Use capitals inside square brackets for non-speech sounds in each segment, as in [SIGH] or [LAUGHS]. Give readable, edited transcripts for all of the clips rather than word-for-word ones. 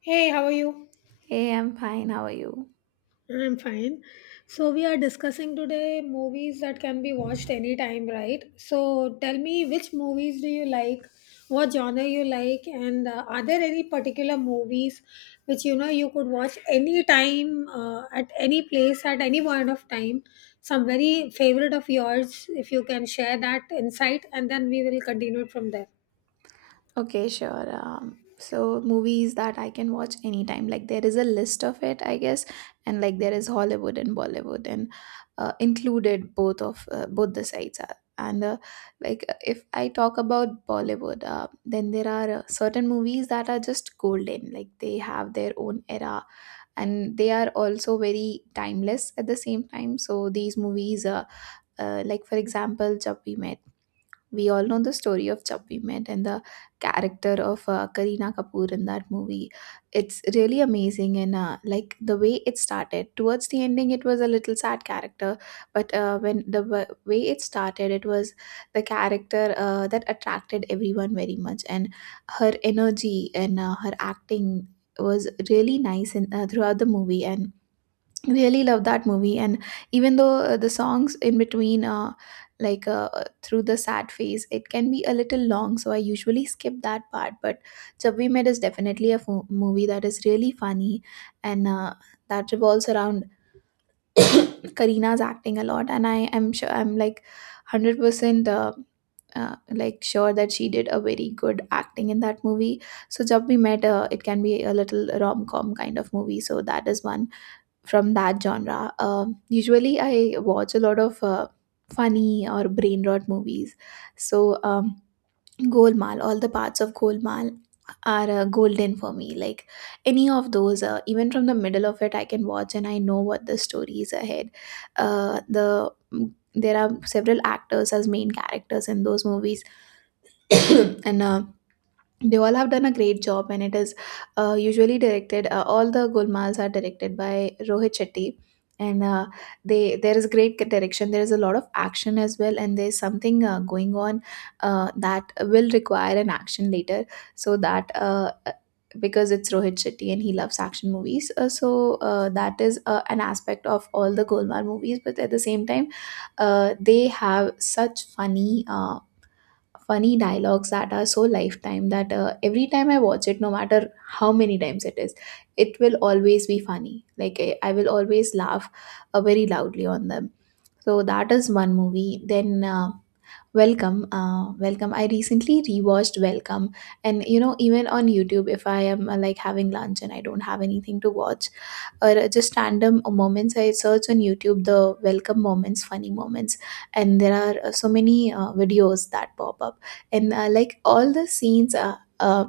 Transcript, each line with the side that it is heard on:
left: Hey, how are you?
right: Hey, I'm fine. How are you?
left: I'm fine. So we are discussing today movies that can be watched anytime, right? So tell me which movies do you like, what genre you like, and are there any particular movies which you know you could watch anytime, at any place, at any point of time? Some very favorite of yours, if you can share that insight, and then we will continue from there.
right: Okay, sure. So movies that I can watch anytime. Like there is a list of it, I guess, and like there is Hollywood and Bollywood, and included both of both the sides are. And like if I talk about Bollywood, then there are certain movies that are just golden. Like they have their own era, and they are also very timeless at the same time. So these movies, like for example, Jab We Met. We all know the story of Jab We Met and the character of Kareena Kapoor in that movie. It's really amazing, and like the way it started. Towards the ending, it was a little sad character, but when the way it started, it was the character that attracted everyone very much, and her energy and her acting was really nice in, throughout the movie, and really love that movie. And even though the songs in between like through the sad phase, it can be a little long, so I usually skip that part. But Jab We Met is definitely a movie that is really funny and that revolves around [COUGHS] Karina's acting a lot. And I am sure, I'm like 100% like sure that she did a very good acting in that movie. So Jab We Met, it can be a little rom-com kind of movie, so that is one from that genre. Usually, I watch a lot of funny or brain rot movies. So, Golmaal, all the parts of Golmaal are golden for me. Like any of those, even from the middle of it, I can watch and I know what the story is ahead. Uh, the mm, there are several actors as main characters in those movies. [COUGHS] And they all have done a great job, and it is usually directed, all the gulmals are directed by Rohit Shetty. And they there is great direction, there is a lot of action as well, and there's something going on that will require an action later. So that because it's Rohit Shetty and he loves action movies, so that is an aspect of all the Golmaal movies. But at the same time, they have such funny funny dialogues that are so lifetime that every time I watch it, no matter how many times it is, it will always be funny. Like I will always laugh very loudly on them. So that is one movie. Then Welcome, welcome. I recently rewatched Welcome, and even on YouTube, if I am like having lunch and I don't have anything to watch, or just random moments, I search on YouTube the Welcome moments, funny moments, and there are so many videos that pop up. And like all the scenes,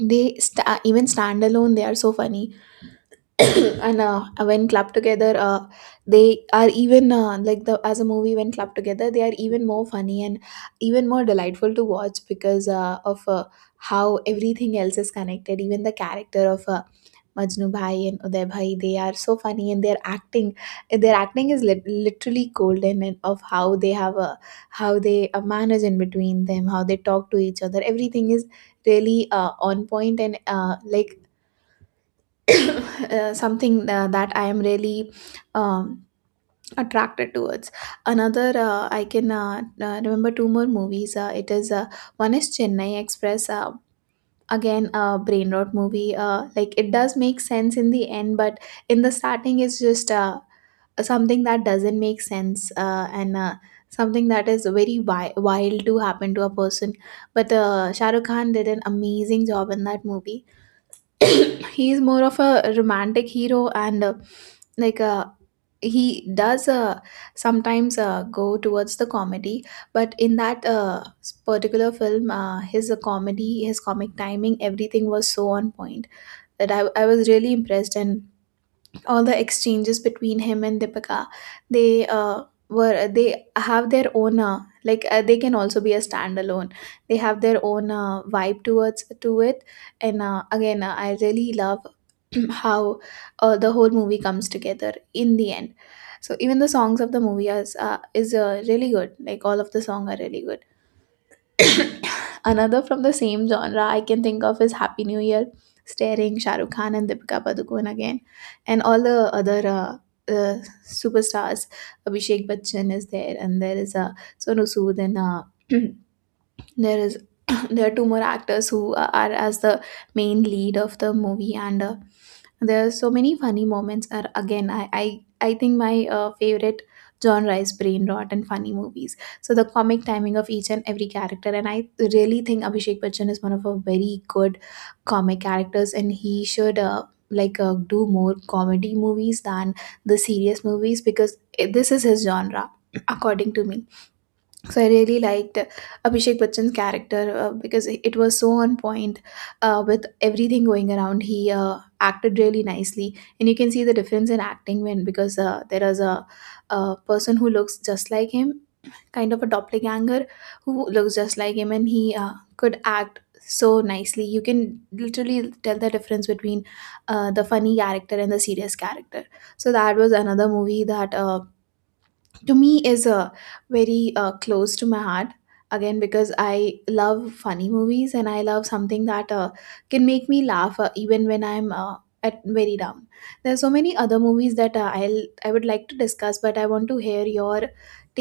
right: they sta even stand alone, they are so funny. [COUGHS] [CLEARS THROAT] And when clubbed together they are even like the as a movie when clubbed together, they are even more funny and even more delightful to watch because of how everything else is connected. Even the character of Majnu Bhai and Uday Bhai, they are so funny, and their acting is literally golden, and of how they have a, how they manage in between them, how they talk to each other. Everything is really on point, and like [COUGHS] something that I am really um, attracted towards. Another, I can remember two more movies. It is one is Chennai Express. Again, a brain rot movie. Like it does make sense in the end, but in the starting, it's just something that doesn't make sense and. Something that is very wild to happen to a person, but Shah Rukh Khan did an amazing job in that movie. [CLEARS THROAT] He is more of a romantic hero, and like he does sometimes go towards the comedy, but in that particular film, his comedy, his comic timing, everything was so on point that I was really impressed, and all the exchanges between him and Deepika, they were they have their own like they can also be a standalone. They have their own vibe towards to it, and again, I really love [CLEARS THROAT] how the whole movie comes together in the end. So even the songs of the movie is really good. Like all of the song are really good. Another from the same genre I can think of is Happy New Year, starring Shah Rukh Khan and Deepika Padukone again, and all the other uh, superstars. Abhishek Bachchan is there, and there is a Sonu Sood and [CLEARS THROAT] there is [COUGHS] [CLEARS THROAT] there are two more actors who are as the main lead of the movie. And there are so many funny moments. Are again I think my favorite genre is brain rot and funny movies, so the comic timing of each and every character. And I really think Abhishek Bachchan is one of our very good comic characters, and he should like do more comedy movies than the serious movies because this is his genre, according to me. So I really liked Abhishek Bachchan's character because it was so on point with everything going around. He acted really nicely, and you can see the difference in acting when, because there is a person who looks just like him, kind of a doppelganger who looks just like him, and he could act so nicely. You can literally tell the difference between the funny character and the serious character. So that was another movie that, to me, is very close to my heart, again because I love funny movies and I love something that can make me laugh even when I'm at very down. There are so many other movies that I would like to discuss, but I want to hear your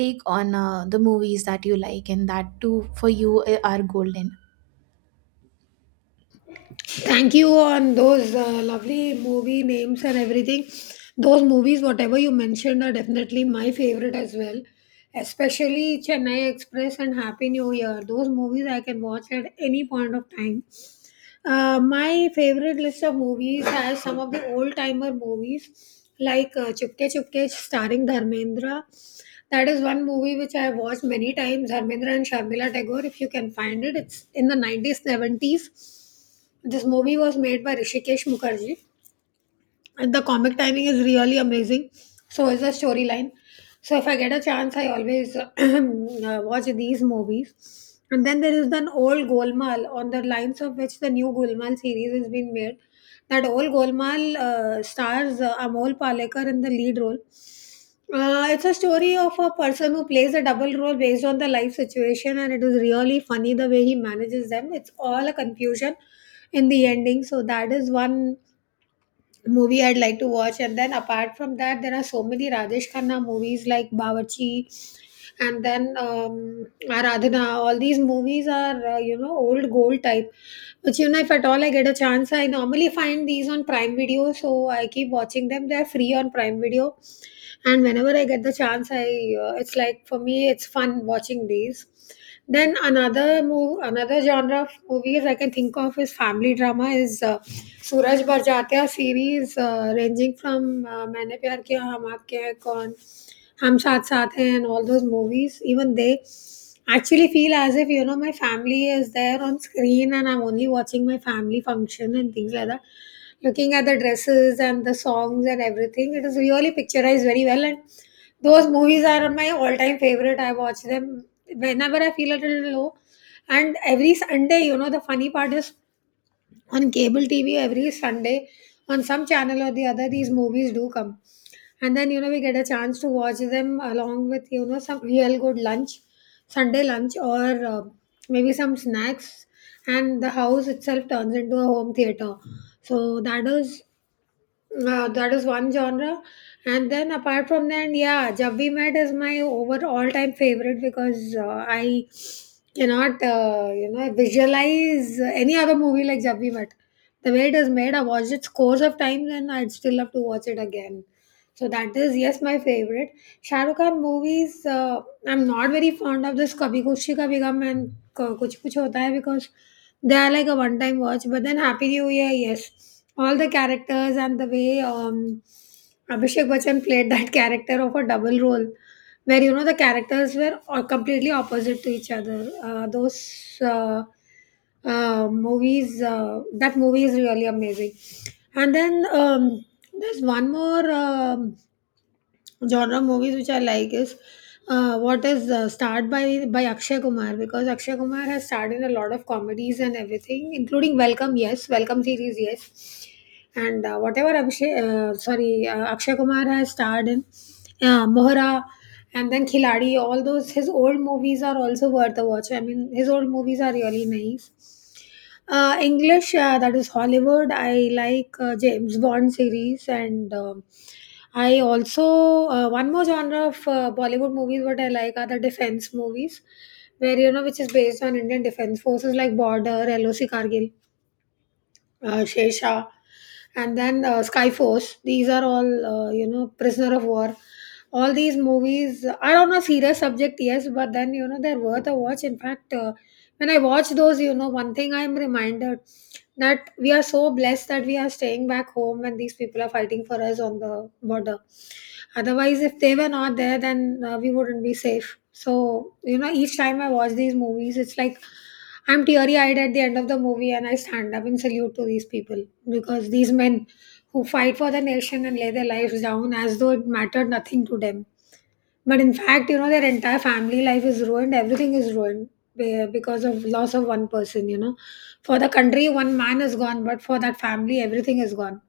right: take on the movies that you like, and that too for you are golden.
left: Thank you on those lovely movie names and everything. Those movies whatever you mentioned are definitely my favorite as well, especially Chennai Express and Happy New Year. Those movies I can watch at any point of time. My favorite list of movies has some of the old timer movies like Chupke Chupke starring Dharmendra. That is one movie which I have watched many times. Dharmendra and Sharmila Tagore, if you can find it, it's in the 90s 70s. This movie was made by Hrishikesh Mukherjee, and the comic timing is really amazing. So is the storyline. So if I get a chance, I always [CLEARS THROAT] watch these movies. And then there is an old Golmaal, on the lines of which the new Golmaal series has been made. That old Golmaal stars Amol Palekar in the lead role. It's a story of a person who plays a double role based on the life situation, and it is really funny the way he manages them. It's all a confusion in the ending. So that is one movie I'd like to watch. And then apart from that, there are so many Rajesh Khanna movies like Bawarchi, and then Aradhana. All these movies are, you know, old gold type. Which, you know, if at all I get a chance, I normally find these on Prime Video. So I keep watching them. They're free on Prime Video. And whenever I get the chance, I it's like for me, it's fun watching these. Then another move, another genre of movies I can think of is family drama. Is Suraj Bhar series ranging from "मैंने प्यार किया हम आपके हैं कौन" हम Saath साथ हैं and all those movies. Even they actually feel as if you know my family is there on screen, and I'm only watching my family function and things like that. Looking at the dresses and the songs and everything, it is really picturized very well, and those movies are my all-time favorite. I watch them whenever I feel a little low. And every Sunday, you know, the funny part is on cable TV every Sunday, on some channel or the other, these movies do come. And then, you know, we get a chance to watch them along with, you know, some real good lunch, Sunday lunch, or maybe some snacks. And the house itself turns into a home theater. So that is that is one genre. And then apart from that, yeah, Jab We Met is my over all time favorite, because I cannot, visualize any other movie like Jab We Met. The way it is made, I watched it scores of times, and I'd still love to watch it again. So that is, yes, my favorite. Shah Rukh Khan movies, I'm not very fond of this Kabhi Khushi Kabhi Gham and Kuch Kuch Hota Hai, because they are like a one time watch. But then Happy New Year, yes, all the characters and the way Abhishek Bachchan played that [LAUGHS] character of a double role, where you know the characters were all completely opposite to each other. Those. Movies that movie is really amazing. And then there's one more genre of movies which I like is what is starred by Akshay Kumar, because Akshay Kumar has starred in a lot of comedies and everything including Welcome, yes, Welcome series, yes. And whatever Abhishek, sorry Akshay Kumar has starred in, Mohra, and then Khiladi. All those, his old movies are also worth a watch. I mean, his old movies are really nice. English, that is Hollywood. I like James Bond series, and I also, one more genre of Bollywood movies. What I like are the defense movies, where you know which is based on Indian Defense Forces like Border, LOC Kargil, Shesha, and then Skyforce. These are all you know, Prisoner of War. All these movies are on a serious subject, yes, but then you know they're worth a watch. In fact, when I watch those, you know, one thing I'm reminded, that we are so blessed that we are staying back home when these people are fighting for us on the border. Otherwise, if they were not there, then we wouldn't be safe. So, you know, each time I watch these movies, it's like I'm teary eyed at the end of the movie, and I stand up and salute to these people, because these men who fight for the nation and lay their lives down as though it mattered nothing to them. But in fact, you know, their entire family life is ruined, everything is ruined because of loss of one person, you know. For the country, one man is gone, but for that family, everything is gone.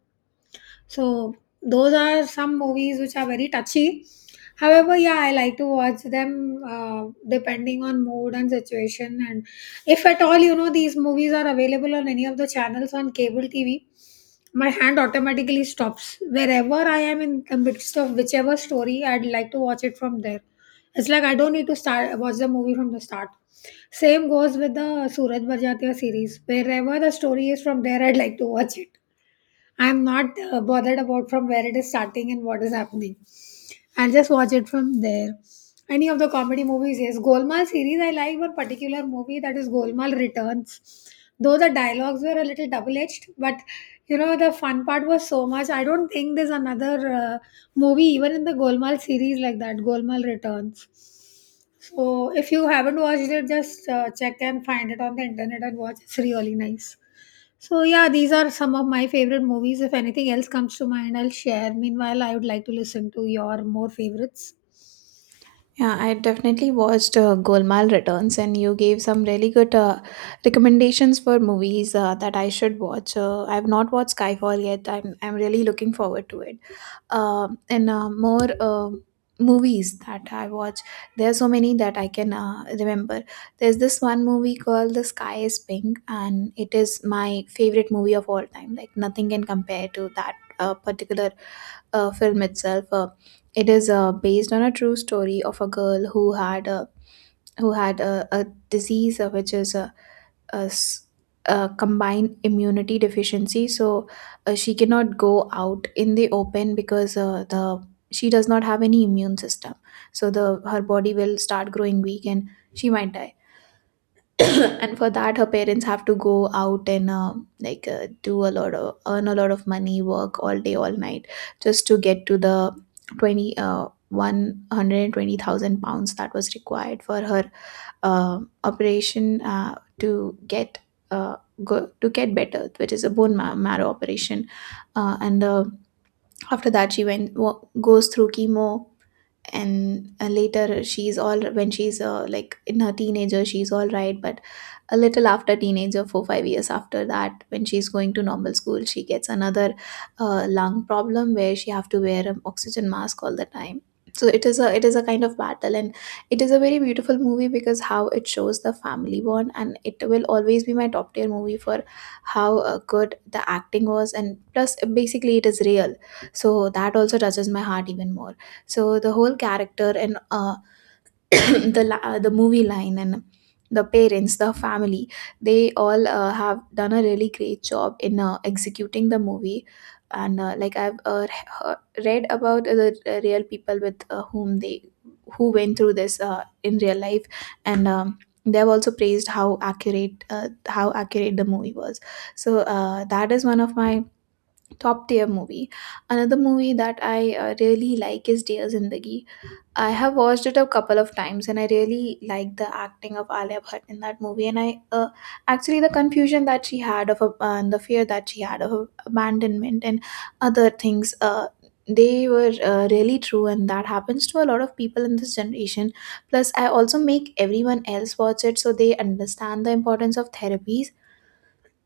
left: So those are some movies which are very touchy. However, yeah, I like to watch them depending on mood and situation. And if at all, you know, these movies are available on any of the channels on cable TV, my hand automatically stops. Wherever I am in the midst of whichever story, I'd like to watch it from there. It's like I don't need to start watch the movie from the start. Same goes with the Suraj Barjatya series. Wherever the story is, from there, I'd like to watch it. I'm not bothered about from where it is starting and what is happening. I'll just watch it from there. Any of the comedy movies, yes. Golmaal series, I like one particular movie, that is Golmaal Returns. Though the dialogues were a little double edged, but you know, the fun part was so much. I don't think there's another movie, even in the Golmaal series, like that Golmaal Returns. So if you haven't watched it, just check and find it on the internet and watch. It's really nice. So yeah, these are some of my favorite movies. If anything else comes to mind, I'll share. Meanwhile, I would like to listen to your more favorites.
right: Yeah, I definitely watched Golmaal Returns, and you gave some really good recommendations for movies that I should watch. I've not watched Skyfall yet. I'm really looking forward to it and more movies that I watch. There are so many that I can remember. There's this one movie called The Sky is Pink, and it is my favorite movie of all time. Like, nothing can compare to that particular film itself. It is based on a true story of a girl who had a disease, which is uh, s- combined immunity deficiency. So she cannot go out in the open because the she does not have any immune system, so the her body will start growing weak and she might die. [COUGHS] [CLEARS THROAT] And for that, her parents have to go out and like do a lot of, earn a lot of money, work all day all night just to get to the 20 120,000 pounds that was required for her operation, to get uh, go, to get better, which is a bone marrow operation. And after that, she goes through chemo. And later, she's all, when she's like in her teenager, she's all right. But a little after teenager, 4 5 years after that, when she's going to normal school, she gets another lung problem where she have to wear an oxygen mask all the time. So it is a kind of battle. And it is a very beautiful movie because how it shows the family bond, and it will always be my top tier movie for how good the acting was. And plus, basically, it is real, so that also touches my heart even more. So the whole character, and [COUGHS] [CLEARS THROAT] the the movie line, and the parents, the family, they all have done a really great job in executing the movie. And like, I've read about the real people with whom they who went through this in real life, and they have also praised how accurate, the movie was. So that is one of my top tier movie. Another movie that I really like is Dear Zindagi. I have watched it a couple of times and I really like the acting of Alia Bhatt in that movie. And I actually, the confusion that she had and the fear that she had of abandonment and other things they were really true. And that happens to a lot of people in this generation. Plus, I also make everyone else watch it so they understand the importance of therapies.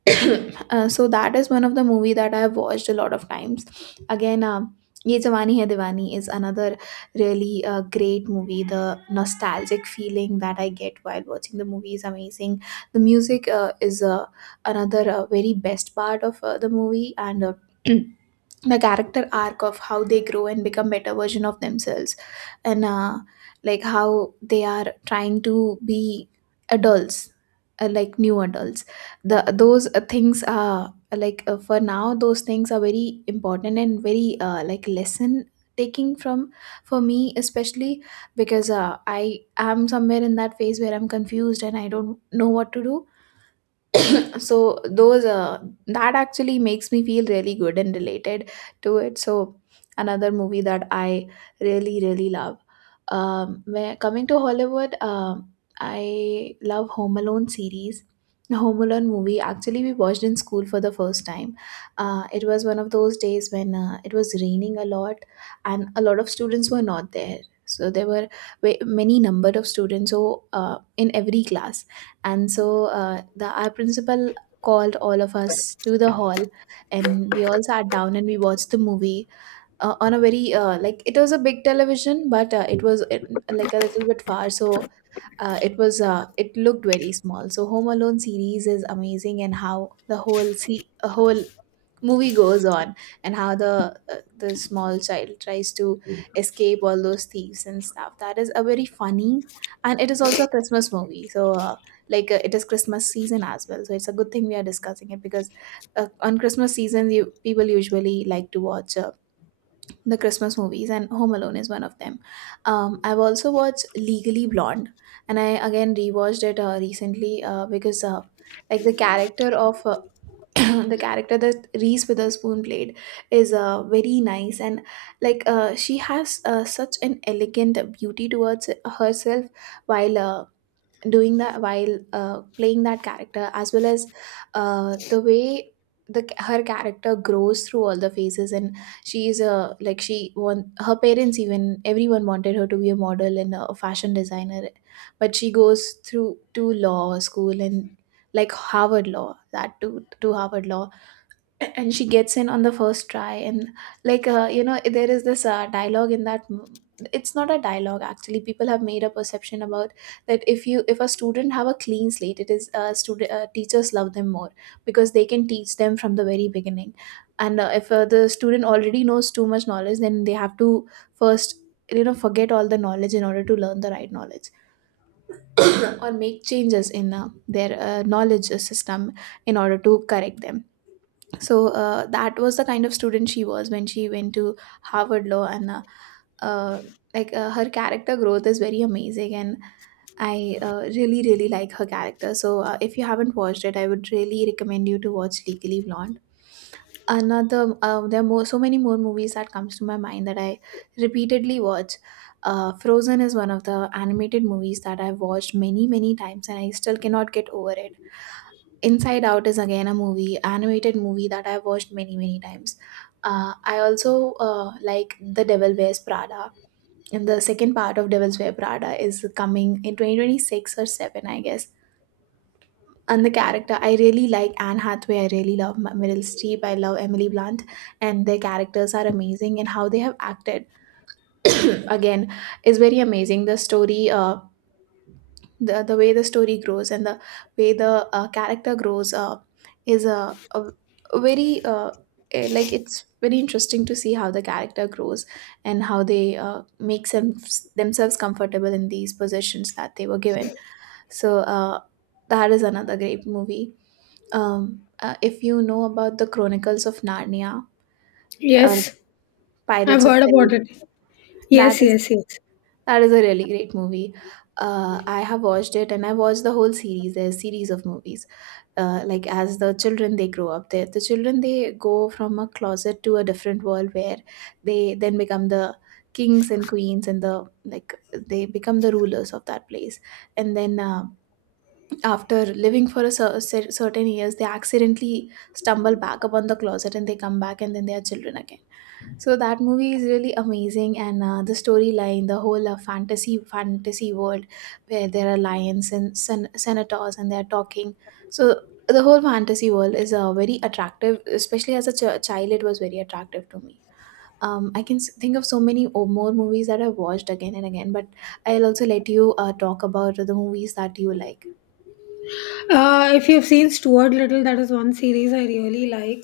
right: [COUGHS] [CLEARS THROAT] So that is one of the movie that I have watched a lot of times. Again, Ye Jawani Hai Diwani is another really great movie. The nostalgic feeling that I get while watching the movie is amazing. The music is another very best part of the movie, and [CLEARS THROAT] the character arc of how they grow and become better version of themselves and like how they are trying to be adults, like new adults. The those uh, things are for now those things are very important and very like lesson taking from, for me especially, because I am somewhere in that phase where I'm confused and I don't know what to do. So those that actually makes me feel really good and related to it. So another movie that I really really love, when coming to Hollywood, I love Home Alone series. Home Alone movie actually we watched in school for the first time. It was one of those days when it was raining a lot and a lot of students were not there, so there were many number of students, so in every class. And so the our principal called all of us to the hall, and we all sat down and we watched the movie on a very like it was a big television, but it was like a little bit far, so it looked very small. So Home Alone series is amazing, and how the whole see a whole movie goes on and how the small child tries to escape all those thieves and stuff, that is a very funny. And it is also a Christmas movie, so it is Christmas season as well, so it's a good thing we are discussing it because on Christmas season, you, people usually like to watch the Christmas movies, and Home Alone is one of them. I've also watched Legally Blonde, and I again rewatched it recently because like the character of [COUGHS] [CLEARS THROAT] the character that Reese Witherspoon played is very nice. And like she has such an elegant beauty towards herself while doing that, while playing that character, as well as uh, the way the her character grows through all the phases. And she's a, like she want her parents, even everyone wanted her to be a model and a fashion designer, but she goes through to law school. And like Harvard Law, that to Harvard Law, and she gets in on the first try. And you know, there is this dialogue in that, it's not a dialogue actually, people have made a perception about that if you if a student have a clean slate, it is student teachers love them more because they can teach them from the very beginning. And if the student already knows too much knowledge, then they have to first, you know, forget all the knowledge in order to learn the right knowledge, [COUGHS] or make changes in their knowledge system in order to correct them. So that was the kind of student she was when she went to Harvard Law. And uh, her character growth is very amazing, and I really really like her character. So if you haven't watched it, I would really recommend you to watch Legally Blonde. Another There are more, so many more movies that comes to my mind that I repeatedly watch. Frozen is one of the animated movies that I've watched many many times, and I still cannot get over it. Inside Out is again a movie, animated movie, that I've watched many, many times. I also like The Devil Wears Prada. And the second part of Devil's Wear Prada is coming in 2026 or 7, I guess. And the character, I really like Anne Hathaway. I really love Meryl Streep. I love Emily Blunt. And their characters are amazing. And how they have acted, [COUGHS] [CLEARS THROAT] again, is very amazing. The story, the way the story grows and the way the character grows is a very, like it's very interesting to see how the character grows and how they make themselves comfortable in these positions that they were given. So that is another great movie. If you know about The Chronicles of Narnia or
left: Yes, I've
right: Pirates of
left: heard about
right: Caribbean,
left: it.
right: that
left: Yes,
right: is
left: yes, yes.
right: that is a really great movie. I have watched it, and I watched the whole series. There's a series of movies. Like as the children they grow up, the children, they go from a closet to a different world where they then become the kings and queens, and the, like they become the rulers of that place. And then after living for a certain years, they accidentally stumble back upon the closet and they come back, and then they are children again. So that movie is really amazing. And the storyline, the whole fantasy world where there are lions and senators and they are talking. So the whole fantasy world is very attractive, especially as a child it was very attractive to me. I can think of so many more movies that I've watched again and again, but I'll also let you talk about the movies that you like.
left: If you've seen Stuart Little, that is one series I really like.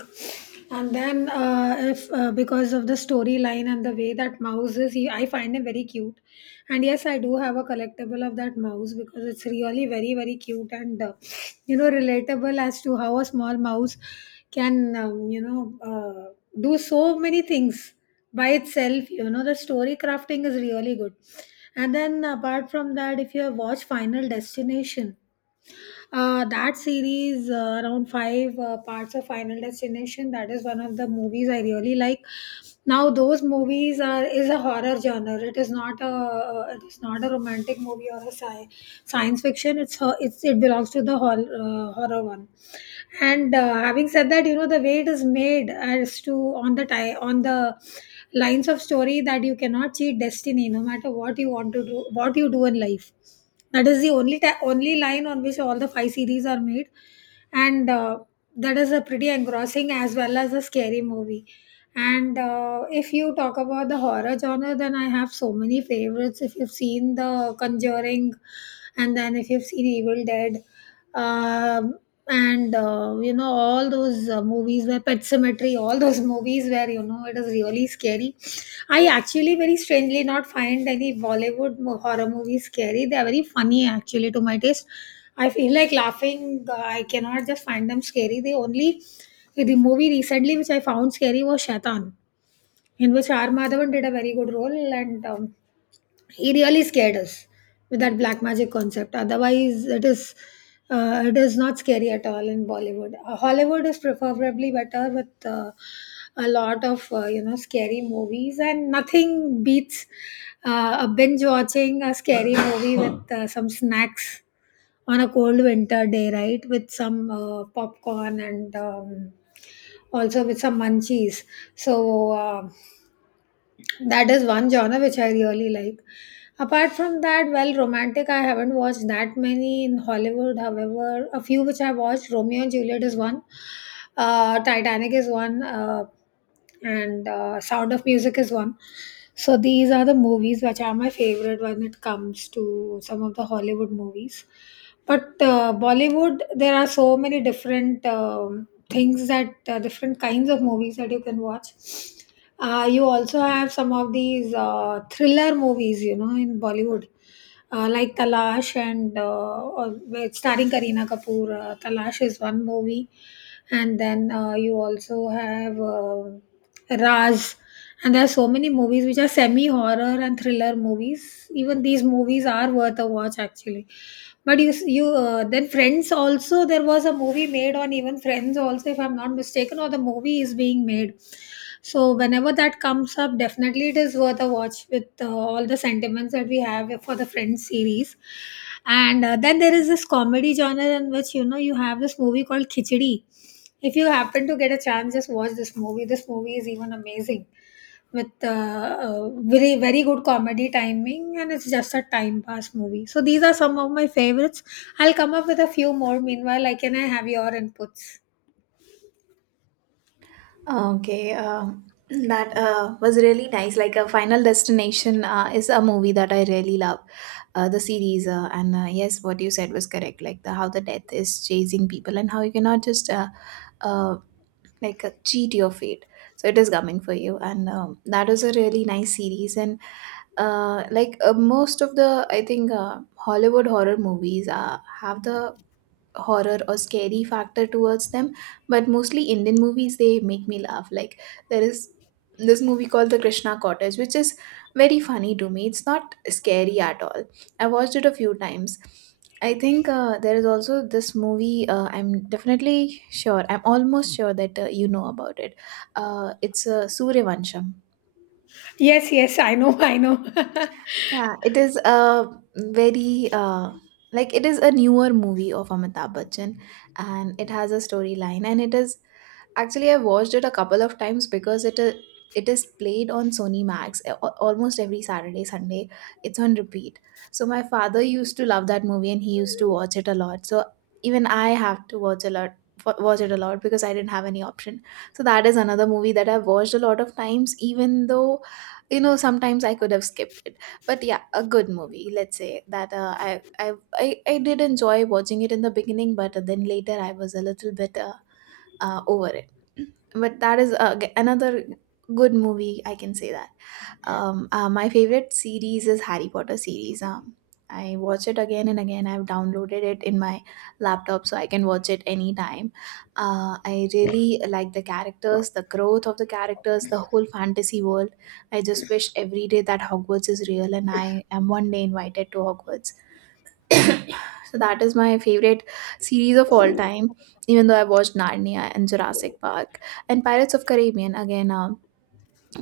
left: And then, if because of the storyline and the way that mouse is, he, I find him very cute. And yes, I do have a collectible of that mouse because it's really very, very cute, and you know, relatable as to how a small mouse can, do so many things by itself. You know, the story crafting is really good. And then, apart from that, if you have watched Final Destination. That series, around five parts of Final Destination, that is one of the movies I really like. Now, those movies are is a horror genre. It is not a it is not a romantic movie or a science fiction. It's ho- it's it belongs to the horror horror one. And having said that, you know the way it is made, as to on the lines of story, that you cannot cheat destiny, no matter what you want to do, what you do in life. That is the only only line on which all the five series are made, and that is a pretty engrossing as well as a scary movie. And if you talk about the horror genre, then I have so many favorites. If you've seen The Conjuring, and then if you've seen Evil Dead, um, and you know all those movies where Pet Cemetery, all those [LAUGHS] movies where you know it is really scary. I actually very strangely not find any Bollywood horror movies scary. They are very funny actually to my taste. I feel like laughing. I cannot just find them scary. The only, the movie recently which I found scary was Shaitan, in which R. Madhavan did a very good role, and he really scared us with that black magic concept. Otherwise it is it is not scary at all in Bollywood. Hollywood is preferably better with a lot of you know, scary movies, and nothing beats a binge watching a scary movie with some snacks on a cold winter day, right, with some popcorn, and also with some munchies. So uh, that is one genre which I really like. Apart from that, well, romantic, I haven't watched that many in Hollywood. However, a few which I watched, Romeo and Juliet is one, Titanic is one, and Sound of Music is one. So these are the movies which are my favorite when it comes to some of the Hollywood movies. But Bollywood, there are so many different things, that different kinds of movies that you can watch. You also have some of these thriller movies, you know, in Bollywood, like Talash, and starring Kareena Kapoor. Talash is one movie, and then you also have Raz. And there are so many movies which are semi horror and thriller movies. Even these movies are worth a watch, actually. But you then Friends also. There was a movie made on even Friends also, if I'm not mistaken, or the movie is being made. So whenever that comes up, definitely it is worth a watch with all the sentiments that we have for the Friends series. And then there is this comedy genre in which you know you have this movie called Khichdi. If you happen to get a chance, just watch this movie. This movie is even amazing with very very good comedy timing, and it's just a time pass movie. So these are some of my favorites. I'll come up with a few more. Meanwhile, I have your inputs.
right: Okay. That was really nice. Like a Final Destination is a movie that I really love, the series. And yes, what you said was correct. Like the how the death is chasing people and how you cannot just uh, cheat your fate. So it is coming for you, and that was a really nice series. And most of the, I think Hollywood horror movies have the horror or scary factor towards them, but mostly Indian movies they make me laugh. Like there is this movie called The Krishna Cottage, which is very funny to me, it's not scary at all. I watched it a few times. I think there is also this movie, I'm almost sure that you know about it. It's Suryavansham.
left: Yes, yes, I know, I know. [LAUGHS]
right: Yeah, it is a very like it is a newer movie of Amitabh Bachchan, and it has a storyline, and it is, actually, I watched it a couple of times because it is, it is played on Sony Max almost every Saturday, Sunday. It's on repeat. So my father used to love that movie and he used to watch it a lot. So even I have to watch a lot, watch it a lot because I didn't have any option. So that is another movie that I've watched a lot of times, even though you know sometimes I could have skipped it. But yeah, a good movie. Let's say that I I I did enjoy watching it in the beginning, but then later I was a little bit. Over it. But that is another good movie, I can say that. My favorite series is Harry Potter series. I watch it again and again. I've downloaded it in my laptop so I can watch it anytime. I really like the characters, the growth of the characters, the whole fantasy world. I just wish every day that Hogwarts is real and I am one day invited to Hogwarts. So that is my favorite series of all time. Even though I watched Narnia and Jurassic Park and Pirates of Caribbean, again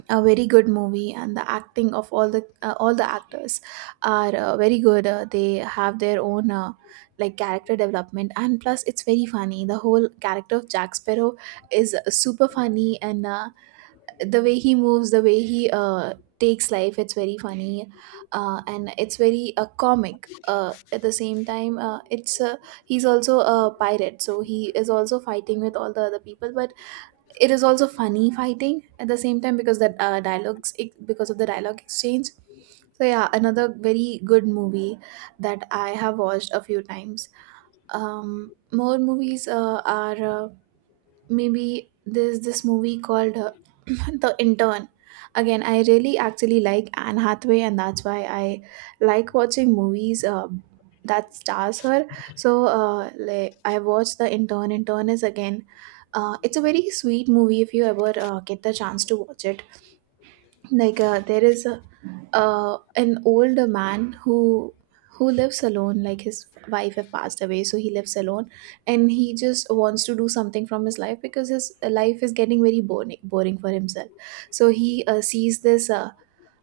right: a very good movie. And the acting of all the actors are very good. They have their own like character development. And plus it's very funny, the whole character of Jack Sparrow is super funny. And the way he moves, the way he takes life, it's very funny, and it's very comic. At the same time, it's he's also a pirate, so he is also fighting with all the other people. But it is also funny fighting at the same time because the dialogues because of the dialogue exchange. So yeah, another very good movie that I have watched a few times. More movies are. Uh, Maybe there's this movie called [CLEARS THROAT] The Intern. Again, I really actually like Anne Hathaway, and that's why I like watching movies that stars her. So, like I watched The Intern. Intern is again, it's a very sweet movie if you ever get the chance to watch it. Like there is an older man who lives alone, like his wife have passed away, so he lives alone and he just wants to do something from his life because his life is getting very boring for himself. So he sees this uh,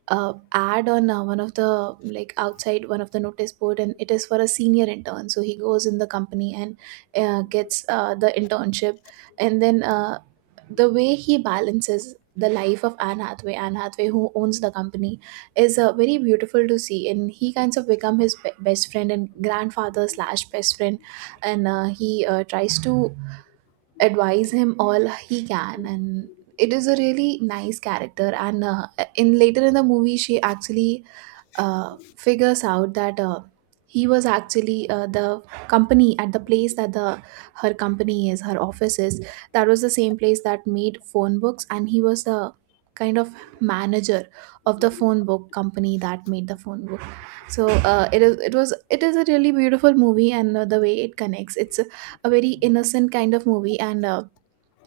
right: uh, ad on one of the, like, outside one of the notice board, and it is for a senior intern. So he goes in the company and gets the internship, and then the way he balances the life of Anne Hathaway, who owns the company, is very beautiful to see, and he kinds of become his best friend and grandfather slash best friend, and he tries to advise him all he can, and it is a really nice character. And in later in the movie, she actually figures out that he was actually the company at the place that the her company is her office is, that was the same place that made phone books, and he was the kind of manager of the phone book company that made the phone book. So it is a really beautiful movie, and the way it connects, it's a very innocent kind of movie. And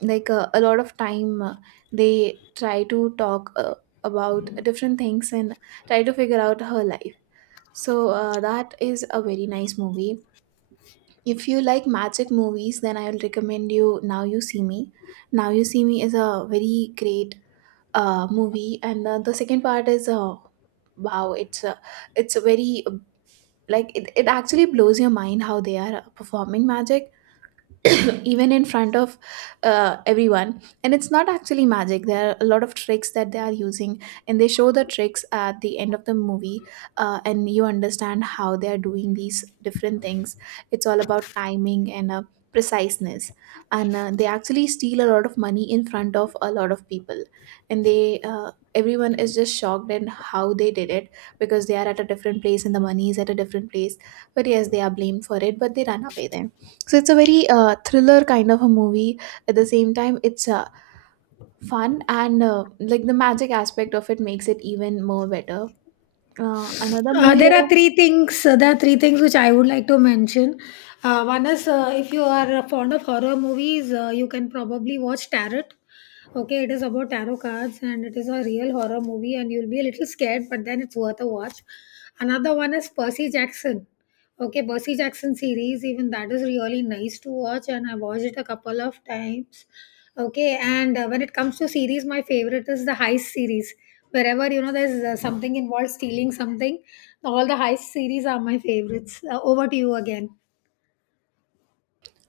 right: like a lot of time they try to talk about different things and try to figure out her life. So that is a very nice movie. If you like magic movies, then I will recommend you Now You See Me. Now You See Me is a very great movie, and the second part is wow, it's a very like it actually blows your mind how they are performing magic [COUGHS] even in front of everyone. And it's not actually magic, there are a lot of tricks that they are using, and they show the tricks at the end of the movie. And you understand how they are doing these different things. It's all about timing and preciseness. And they actually steal a lot of money in front of a lot of people, and they everyone is just shocked at how they did it because they are at a different place and the money is at a different place. But yes, they are blamed for it, but they run away then. So it's a very thriller kind of a movie. At the same time, it's fun, and like the magic aspect of it makes it even more better. Another
left: Uh,
right: movie
left: there are
right: that.
left: three things. There are three things which I would like to mention. One is if you are fond of horror movies, you can probably watch Tarot. Okay, it is about tarot cards and it is a real horror movie, and you'll be a little scared, but then it's worth a watch. Another one is Percy Jackson. Okay, Percy Jackson series, even that is really nice to watch, and I watched it a couple of times. Okay, and when it comes to series, my favorite is the heist series. Wherever you know there's something involved stealing something, all the heist series are my favorites. Over to you again.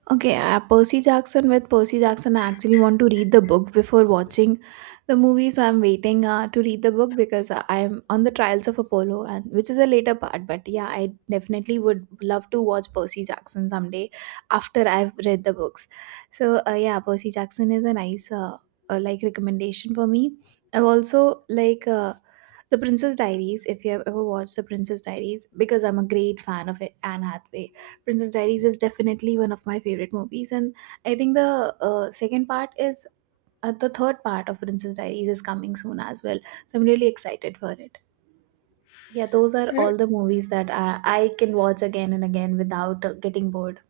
right: Okay, Percy Jackson, with Percy Jackson. I actually want to read the book before watching the movie, so I'm waiting to read the book because I'm on the Trials of Apollo, and which is a later part. But yeah, I definitely would love to watch Percy Jackson someday after I've read the books. So yeah, Percy Jackson is a nice like recommendation for me. I've also like. The Princess Diaries, if you have ever watched The Princess Diaries, because I'm a great fan of it, Anne Hathaway. Princess Diaries is definitely one of my favorite movies, and I think the third part of Princess Diaries is coming soon as well. So I'm really excited for it. Yeah, those are
left: Uh,
right: all the movies that I can watch again and again without getting bored.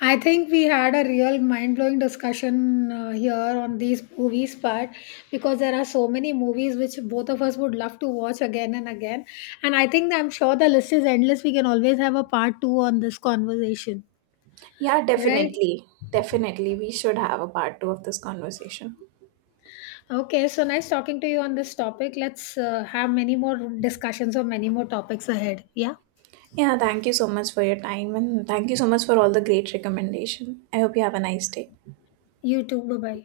left: I think we had a real mind blowing discussion here on these movies part, because there are so many movies which both of us would love to watch again and again. And I think I'm sure the list is endless. We can always have a part two on this conversation,
right: Yeah,
left: right?
right: definitely. Definitely. We should have a part two of this conversation.
left: Okay, so nice talking to you on this topic. Let's have many more discussions or many more topics ahead. Yeah,
right: Yeah, thank you so much for your time, and thank you so much for all the great recommendation. I hope you have a nice day.
left: you too. Bye bye.